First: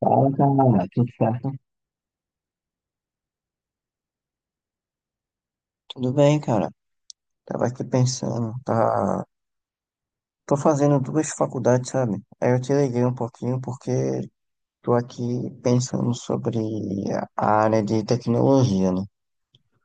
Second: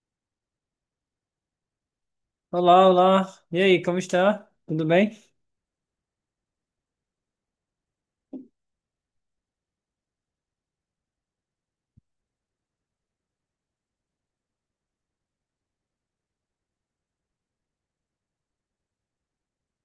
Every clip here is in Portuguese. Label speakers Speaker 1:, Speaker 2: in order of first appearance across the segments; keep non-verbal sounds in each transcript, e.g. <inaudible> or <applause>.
Speaker 1: Fala, cara, tudo certo?
Speaker 2: Olá, olá. E aí, como está? Tudo bem?
Speaker 1: Tudo bem, cara. Tava aqui pensando, tá... Tô fazendo duas faculdades, sabe? Aí eu te liguei um pouquinho porque tô aqui pensando sobre a área de tecnologia, né?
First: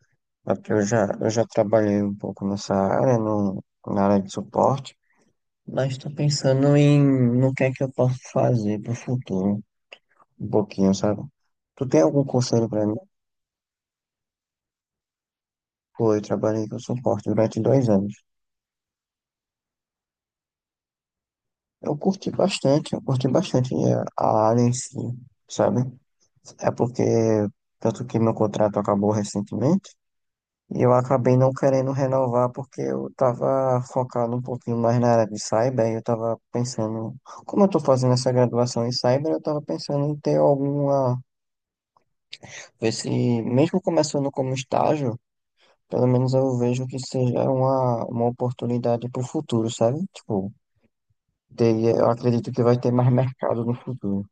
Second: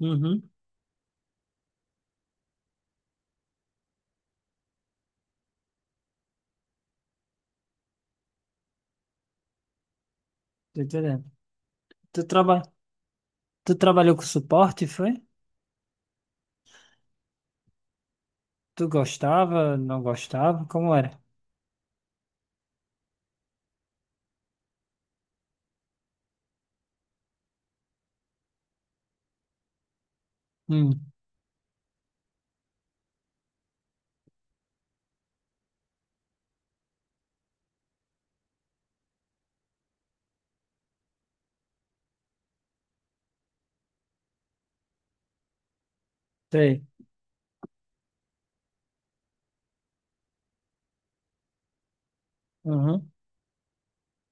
Speaker 2: Uhum,
Speaker 1: Porque eu já trabalhei um pouco nessa área, no, na área de suporte, mas tô pensando em no que é que eu posso fazer pro futuro, um
Speaker 2: tô
Speaker 1: pouquinho, sabe?
Speaker 2: entendendo.
Speaker 1: Tu tem
Speaker 2: Tu,
Speaker 1: algum
Speaker 2: traba...
Speaker 1: conselho pra mim?
Speaker 2: tu trabalhou com suporte, foi?
Speaker 1: Pô, eu trabalhei com suporte durante 2 anos.
Speaker 2: Tu gostava, não gostava? Como era?
Speaker 1: Eu curti bastante a área em si, sabe? É porque, tanto que meu contrato acabou recentemente, e eu
Speaker 2: Hum,
Speaker 1: acabei não querendo renovar porque eu tava focado um pouquinho mais na área de cyber, e eu tava pensando, como eu tô fazendo essa graduação em cyber, eu tava pensando em ter alguma, ver se, mesmo começando como estágio, pelo menos eu
Speaker 2: sei.
Speaker 1: vejo que seja uma oportunidade pro futuro, sabe? Tipo, eu acredito que vai ter
Speaker 2: Uhum.
Speaker 1: mais mercado no futuro.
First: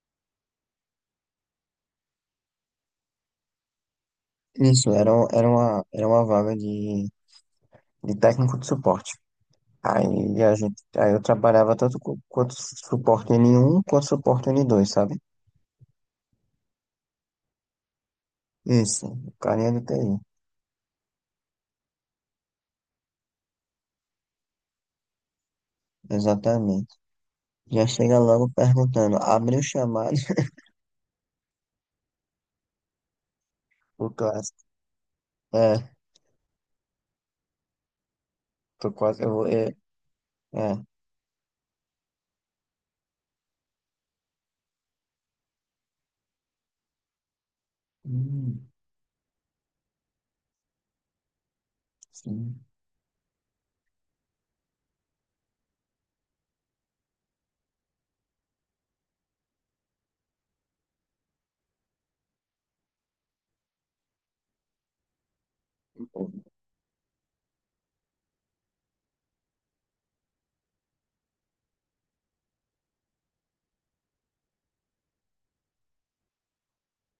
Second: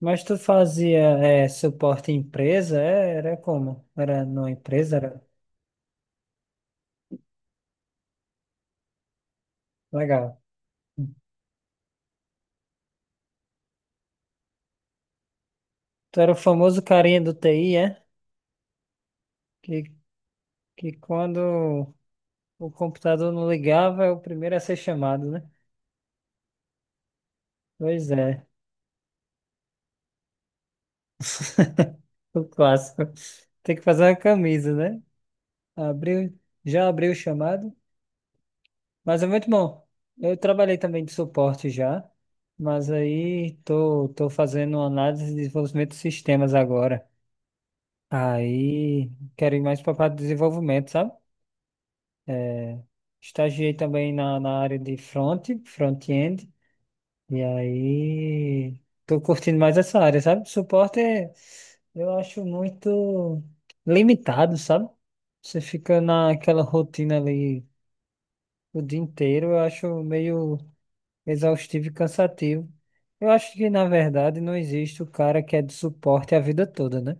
Speaker 2: Mas tu fazia é, suporte em empresa? É, era como? Era numa
Speaker 1: Isso,
Speaker 2: empresa?
Speaker 1: era,
Speaker 2: Era
Speaker 1: era uma, era uma vaga de técnico de suporte.
Speaker 2: legal.
Speaker 1: Aí, a gente, aí eu trabalhava tanto quanto suporte N1 quanto suporte N2, sabe?
Speaker 2: Tu era o famoso carinha do TI, é?
Speaker 1: Isso, o carinha do
Speaker 2: Que,
Speaker 1: TI,
Speaker 2: que quando o computador não ligava, é o primeiro a ser chamado, né?
Speaker 1: exatamente. Já
Speaker 2: Pois
Speaker 1: chega
Speaker 2: é,
Speaker 1: logo perguntando, abriu o chamado,
Speaker 2: o clássico. Tem que
Speaker 1: <laughs>
Speaker 2: fazer
Speaker 1: o
Speaker 2: uma
Speaker 1: clássico.
Speaker 2: camisa, né?
Speaker 1: É,
Speaker 2: Abriu, já abriu o chamado,
Speaker 1: tô
Speaker 2: mas
Speaker 1: quase,
Speaker 2: é
Speaker 1: eu vou,
Speaker 2: muito
Speaker 1: é,
Speaker 2: bom. Eu trabalhei
Speaker 1: é.
Speaker 2: também de suporte já, mas aí tô fazendo uma análise de desenvolvimento de sistemas agora.
Speaker 1: Hum,
Speaker 2: Aí quero ir mais para a parte de desenvolvimento, sabe?
Speaker 1: sim,
Speaker 2: É, estagiei também na área de front-end, e aí tô curtindo mais essa área, sabe? Suporte, eu acho muito limitado, sabe? Você fica naquela rotina ali o dia inteiro, eu acho meio exaustivo e cansativo. Eu acho que, na verdade, não existe o cara que é de suporte a vida toda, né?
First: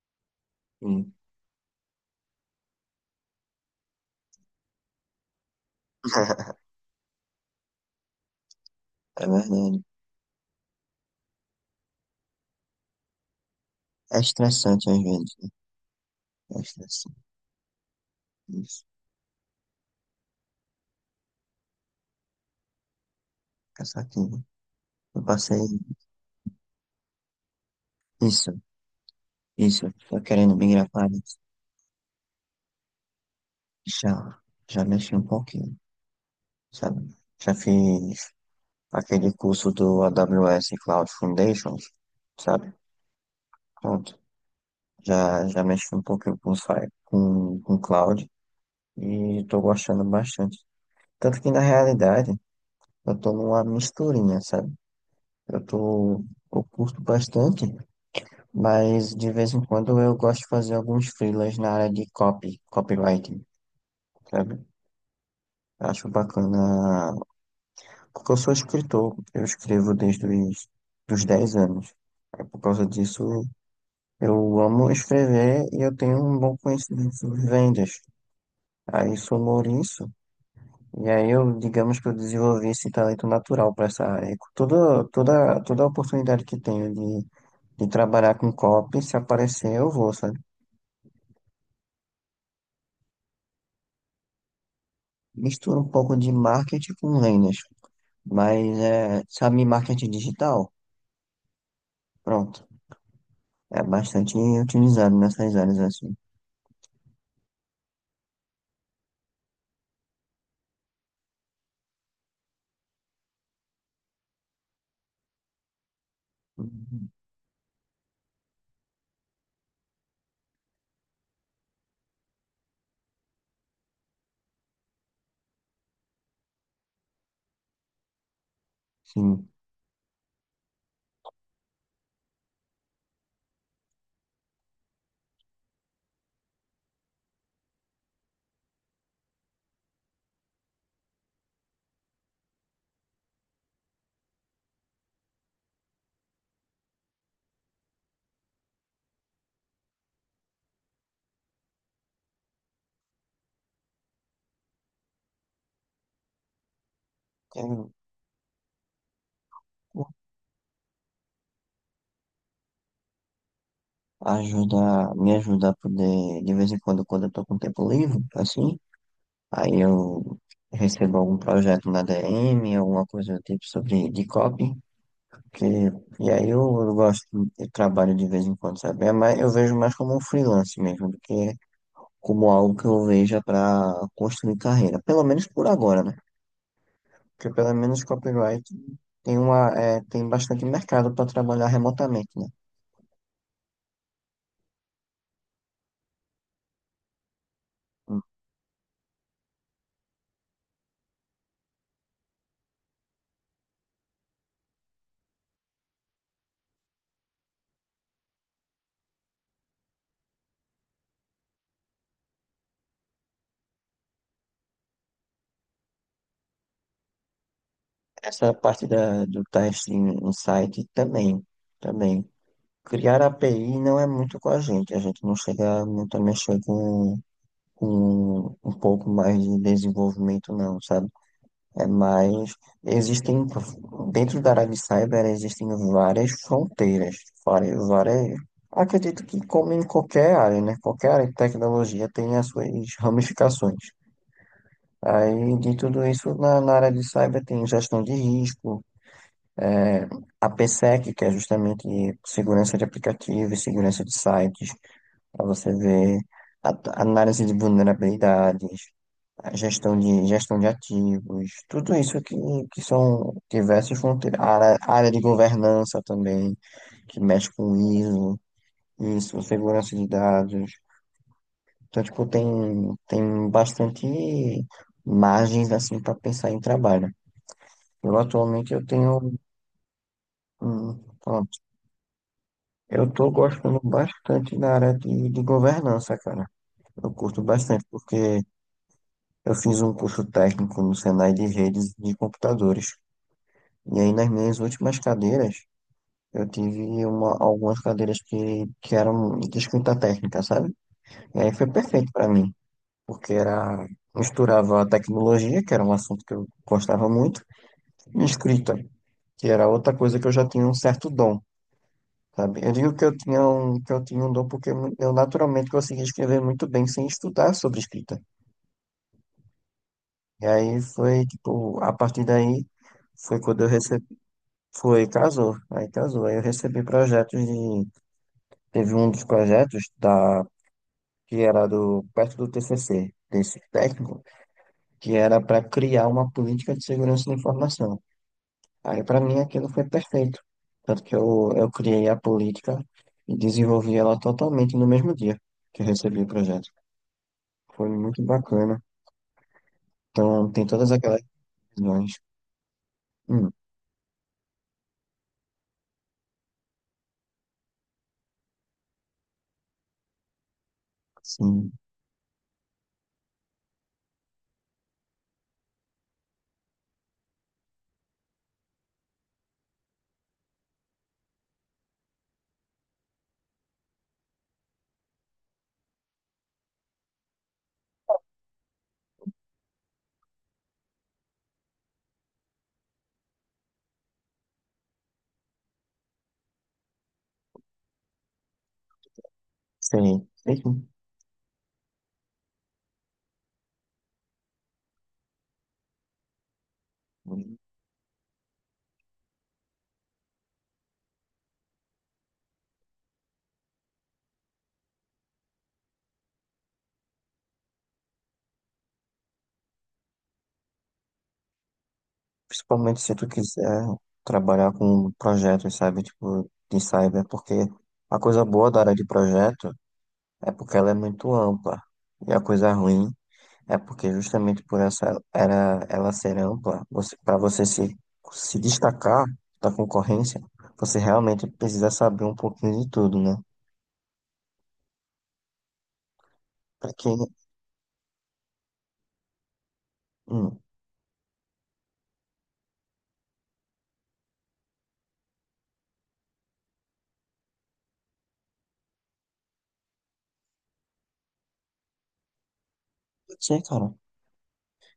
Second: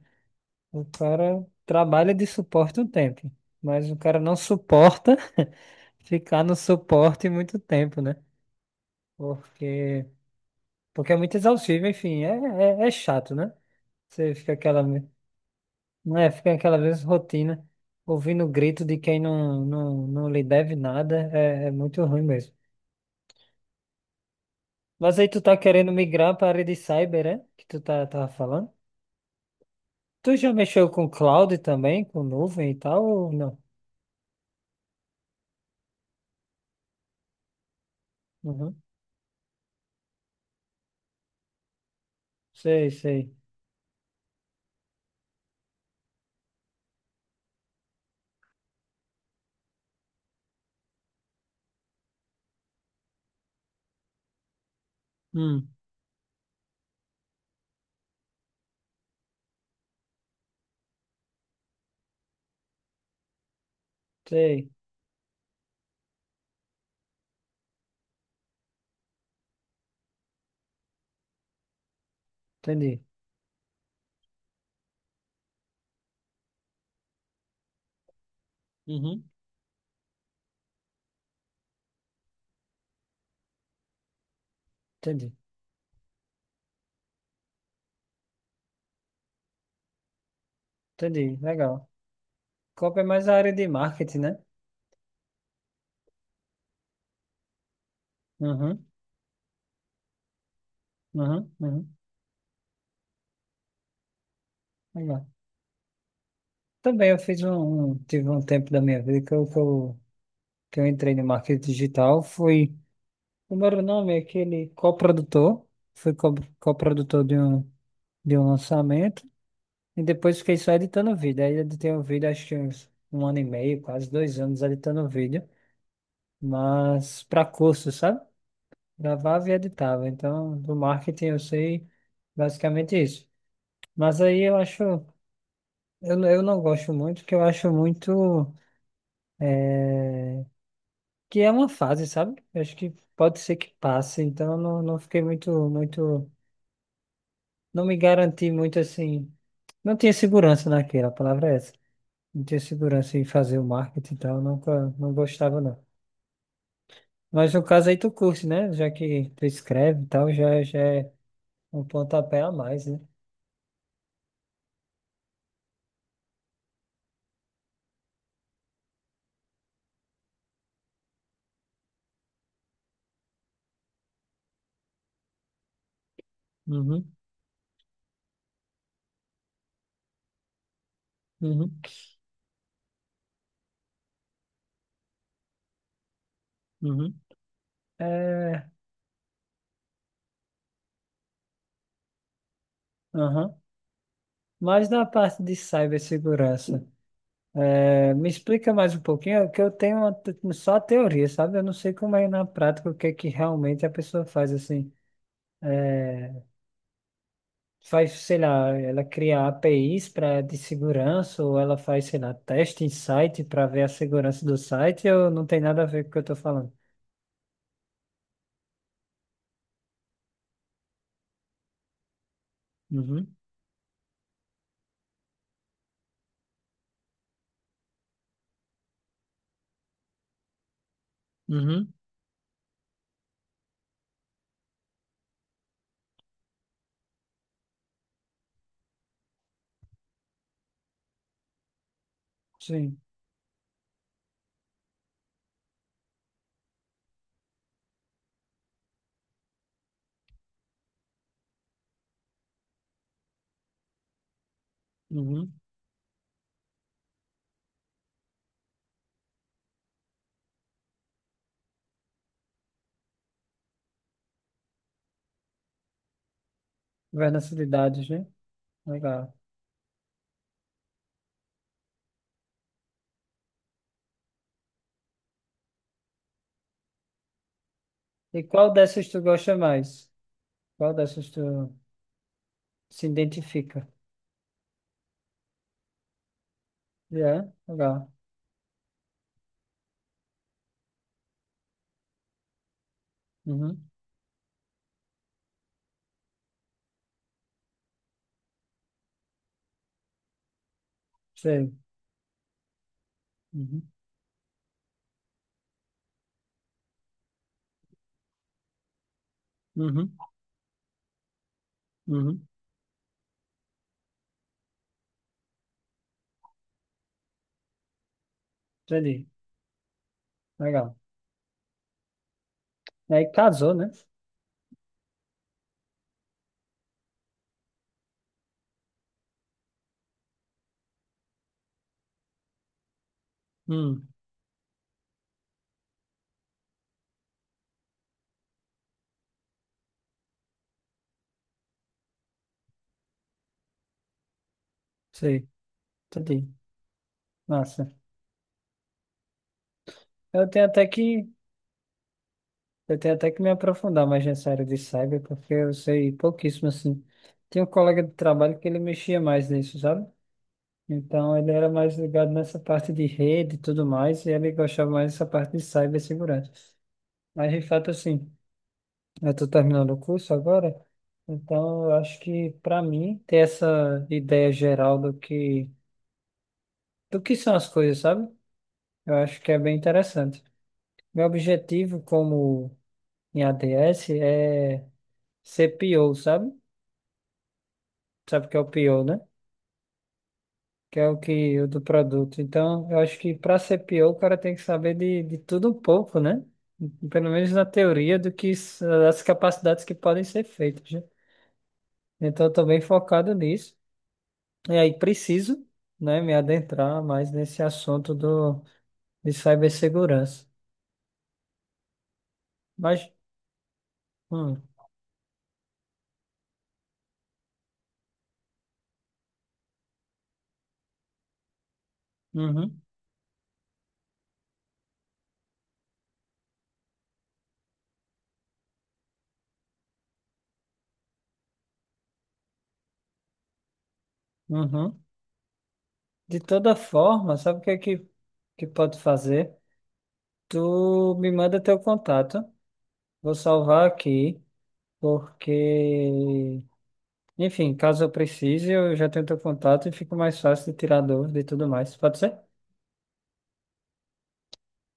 Speaker 2: O
Speaker 1: sim.
Speaker 2: cara trabalha de suporte um tempo, mas o cara não suporta <laughs> ficar no
Speaker 1: <laughs>
Speaker 2: suporte muito tempo, né?
Speaker 1: É verdade.
Speaker 2: Porque, porque é muito exaustivo, enfim, é chato, né?
Speaker 1: É
Speaker 2: Você fica aquela,
Speaker 1: estressante às vezes, né?
Speaker 2: não é, fica
Speaker 1: É
Speaker 2: aquela mesma
Speaker 1: estressante,
Speaker 2: rotina, ouvindo o
Speaker 1: isso,
Speaker 2: grito de quem não lhe deve nada, é muito ruim mesmo.
Speaker 1: cansativo.
Speaker 2: Mas
Speaker 1: Eu
Speaker 2: aí tu tá
Speaker 1: passei,
Speaker 2: querendo migrar para a área de cyber, é? Que tu tava
Speaker 1: isso,
Speaker 2: falando.
Speaker 1: isso, tô
Speaker 2: Tu já
Speaker 1: querendo migrar
Speaker 2: mexeu
Speaker 1: para
Speaker 2: com
Speaker 1: área.
Speaker 2: cloud também, com nuvem e tal, ou não?
Speaker 1: Já, já mexi um pouquinho, sabe? Já fiz
Speaker 2: Uhum.
Speaker 1: aquele curso do AWS Cloud Foundations, sabe?
Speaker 2: Sei, sei.
Speaker 1: Pronto, já, já mexi um pouquinho com, com cloud e tô gostando bastante. Tanto que na realidade eu tô numa misturinha, sabe? Eu
Speaker 2: Hum,
Speaker 1: tô, eu curto bastante, mas de vez em quando eu gosto de fazer alguns freelas na área de copy, copywriting, sabe?
Speaker 2: sei.
Speaker 1: Acho bacana. Porque eu sou escritor, eu escrevo desde os dos 10 anos. É por causa
Speaker 2: Entendi.
Speaker 1: disso, eu amo escrever e eu tenho um bom conhecimento sobre vendas. Aí
Speaker 2: Uhum.
Speaker 1: somou isso, e aí eu, digamos que eu desenvolvi esse talento natural para essa área. E Toda,
Speaker 2: Entendi.
Speaker 1: toda, toda oportunidade que tenho de trabalhar com copy, se aparecer, eu vou, sabe?
Speaker 2: Entendi. Legal. Copa é mais a área de marketing, né?
Speaker 1: Misturo um pouco de marketing com vendas, mas,
Speaker 2: Uhum.
Speaker 1: é, sabe, marketing digital?
Speaker 2: Uhum. Uhum.
Speaker 1: Pronto, é bastante utilizado
Speaker 2: Legal.
Speaker 1: nessas áreas assim.
Speaker 2: Também eu fiz tive um tempo da minha vida que eu entrei no marketing digital. O meu nome é aquele coprodutor. Fui
Speaker 1: Uhum.
Speaker 2: coprodutor de um lançamento. E depois fiquei só editando vídeo. Aí editei o vídeo acho que uns um ano e meio, quase 2 anos editando vídeo. Mas para curso, sabe? Gravava
Speaker 1: Sim,
Speaker 2: e editava. Então, do marketing eu sei basicamente isso. Mas aí eu acho, eu não gosto muito, porque eu acho muito eh, que é uma fase, sabe? Eu acho que pode ser que passe. Então, eu não fiquei muito, muito, não me garanti muito assim. Não tinha segurança naquilo, a palavra é essa. Não tinha segurança em fazer o marketing e tal, nunca, não gostava não. Mas no caso
Speaker 1: quero
Speaker 2: aí tu curte, né? Já que tu escreve e tal, já é um pontapé a mais, né?
Speaker 1: ajudar, me ajudar a poder, de vez em quando, quando eu tô com tempo livre, assim, aí eu recebo algum projeto na DM, alguma coisa do tipo sobre de copy, que, e aí eu
Speaker 2: Uhum,
Speaker 1: gosto, eu trabalho de vez em quando, sabe? É mais, eu vejo mais como um freelance mesmo, do que
Speaker 2: uhum,
Speaker 1: como algo que eu veja para construir carreira, pelo menos por agora, né?
Speaker 2: uhum.
Speaker 1: Porque pelo menos copyright
Speaker 2: É,
Speaker 1: tem uma, é, tem bastante mercado para trabalhar remotamente, né?
Speaker 2: aham. Mas na parte de cibersegurança, é, me explica mais um pouquinho, é que eu tenho só a teoria, sabe? Eu não sei como é na prática, o que é que realmente a pessoa faz, assim. É, faz, sei lá, ela cria APIs para de segurança ou ela faz, sei lá, teste em site para ver a segurança do site ou não tem nada a ver com o que eu estou falando?
Speaker 1: Essa parte da, do teste em site também, também. Criar
Speaker 2: Uhum,
Speaker 1: API não é muito com a gente não chega muito a mexer com um pouco mais de desenvolvimento não, sabe? É
Speaker 2: uhum,
Speaker 1: mais, existem, dentro da área de cyber existem várias fronteiras, várias, várias, acredito que como em qualquer área, né? Qualquer área de tecnologia tem as suas
Speaker 2: sim,
Speaker 1: ramificações. Aí, de tudo isso, na área de cyber tem gestão de risco, é, a PSEC, que é justamente segurança de aplicativos, segurança de sites, para
Speaker 2: uhum.
Speaker 1: você ver a- a análise de vulnerabilidades, a gestão de ativos, tudo isso que são diversas fronteiras. A área de governança também, que mexe
Speaker 2: Governança de
Speaker 1: com
Speaker 2: dados, né?
Speaker 1: ISO,
Speaker 2: Legal.
Speaker 1: isso, segurança de dados. Então, tipo, tem, tem bastante margens assim para pensar em trabalho. Eu
Speaker 2: E
Speaker 1: atualmente
Speaker 2: qual
Speaker 1: eu
Speaker 2: dessas tu
Speaker 1: tenho,
Speaker 2: gosta mais? Qual dessas tu
Speaker 1: hum,
Speaker 2: se
Speaker 1: eu tô gostando
Speaker 2: identifica?
Speaker 1: bastante da área de governança, cara. Eu curto
Speaker 2: Yeah,
Speaker 1: bastante
Speaker 2: legal.
Speaker 1: porque eu fiz um curso técnico no Senai de redes de computadores.
Speaker 2: Uhum,
Speaker 1: E aí nas minhas últimas cadeiras, eu tive uma, algumas cadeiras que eram de escrita técnica, sabe? E aí foi
Speaker 2: sei.
Speaker 1: perfeito para mim, porque
Speaker 2: Uhum,
Speaker 1: era misturava a tecnologia, que era um assunto que eu gostava muito, e escrita, que era outra
Speaker 2: uhum,
Speaker 1: coisa que eu já tinha um certo dom.
Speaker 2: uhum.
Speaker 1: Sabe? Eu digo que eu tinha um, que eu tinha um dom porque eu naturalmente conseguia escrever muito bem sem estudar sobre escrita.
Speaker 2: Entendi.
Speaker 1: E aí
Speaker 2: Legal.
Speaker 1: foi, tipo, a partir daí
Speaker 2: Aí
Speaker 1: foi quando eu
Speaker 2: casou, né?
Speaker 1: recebi, foi, casou. Aí eu recebi projetos de, teve um dos projetos da, que era do, perto do TCC, desse
Speaker 2: Hum,
Speaker 1: técnico, que era para criar uma política de segurança da informação. Aí para mim aquilo foi perfeito. Tanto que eu criei a política e desenvolvi ela totalmente no mesmo dia
Speaker 2: sei.
Speaker 1: que eu recebi o
Speaker 2: Entendi.
Speaker 1: projeto. Foi
Speaker 2: Massa.
Speaker 1: muito bacana.
Speaker 2: Eu
Speaker 1: Então, tem
Speaker 2: tenho até
Speaker 1: todas aquelas
Speaker 2: que
Speaker 1: visões.
Speaker 2: Eu tenho até que me
Speaker 1: Hum,
Speaker 2: aprofundar mais nessa área de cyber, porque eu sei pouquíssimo assim. Tinha um colega de trabalho que ele mexia mais nisso, sabe? Então ele era
Speaker 1: sim,
Speaker 2: mais ligado nessa parte de rede e tudo mais, e ele gostava mais dessa parte de cibersegurança. Mas de fato, assim, eu estou terminando o curso agora, então eu acho que para mim ter essa ideia geral do que, são as coisas, sabe? Eu acho que é bem interessante. Meu objetivo como em ADS é ser PO, sabe? Sabe o que é o PO, né?
Speaker 1: sei. Sei sim.
Speaker 2: Que é o que o do produto. Então, eu acho que para ser PO, o cara tem que saber de tudo um pouco, né? Pelo menos na teoria do que as capacidades que podem ser feitas, né? Então, eu estou bem focado nisso. E aí preciso, né, me adentrar mais nesse assunto do de cibersegurança.
Speaker 1: Principalmente
Speaker 2: Mas,
Speaker 1: se tu quiser
Speaker 2: hum,
Speaker 1: trabalhar com projetos, sabe? Tipo, de cyber, porque a coisa boa da área de projeto é porque ela é muito ampla. E a coisa
Speaker 2: uhum,
Speaker 1: ruim é porque justamente por essa era ela ser ampla, você, para você se, se destacar da concorrência, você realmente precisa saber um pouquinho de tudo, né?
Speaker 2: uhum. De toda
Speaker 1: Pra que.
Speaker 2: forma, sabe o que é que pode fazer?
Speaker 1: Hum,
Speaker 2: Tu me manda teu contato. Vou salvar aqui. Porque, enfim, caso eu precise, eu já tenho teu contato e fica mais fácil de tirar dúvida e tudo mais. Pode ser?
Speaker 1: não sei, cara.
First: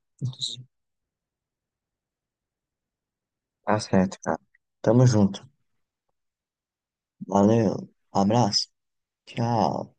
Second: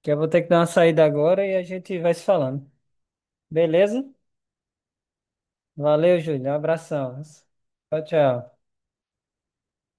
Speaker 2: Que eu vou ter que dar uma saída agora e a gente vai se falando.
Speaker 1: Tá
Speaker 2: Beleza?
Speaker 1: certo, cara. Tamo junto.
Speaker 2: Valeu, Júlio. Um abração.
Speaker 1: Valeu.
Speaker 2: Tchau, tchau.
Speaker 1: Abraço. Tchau.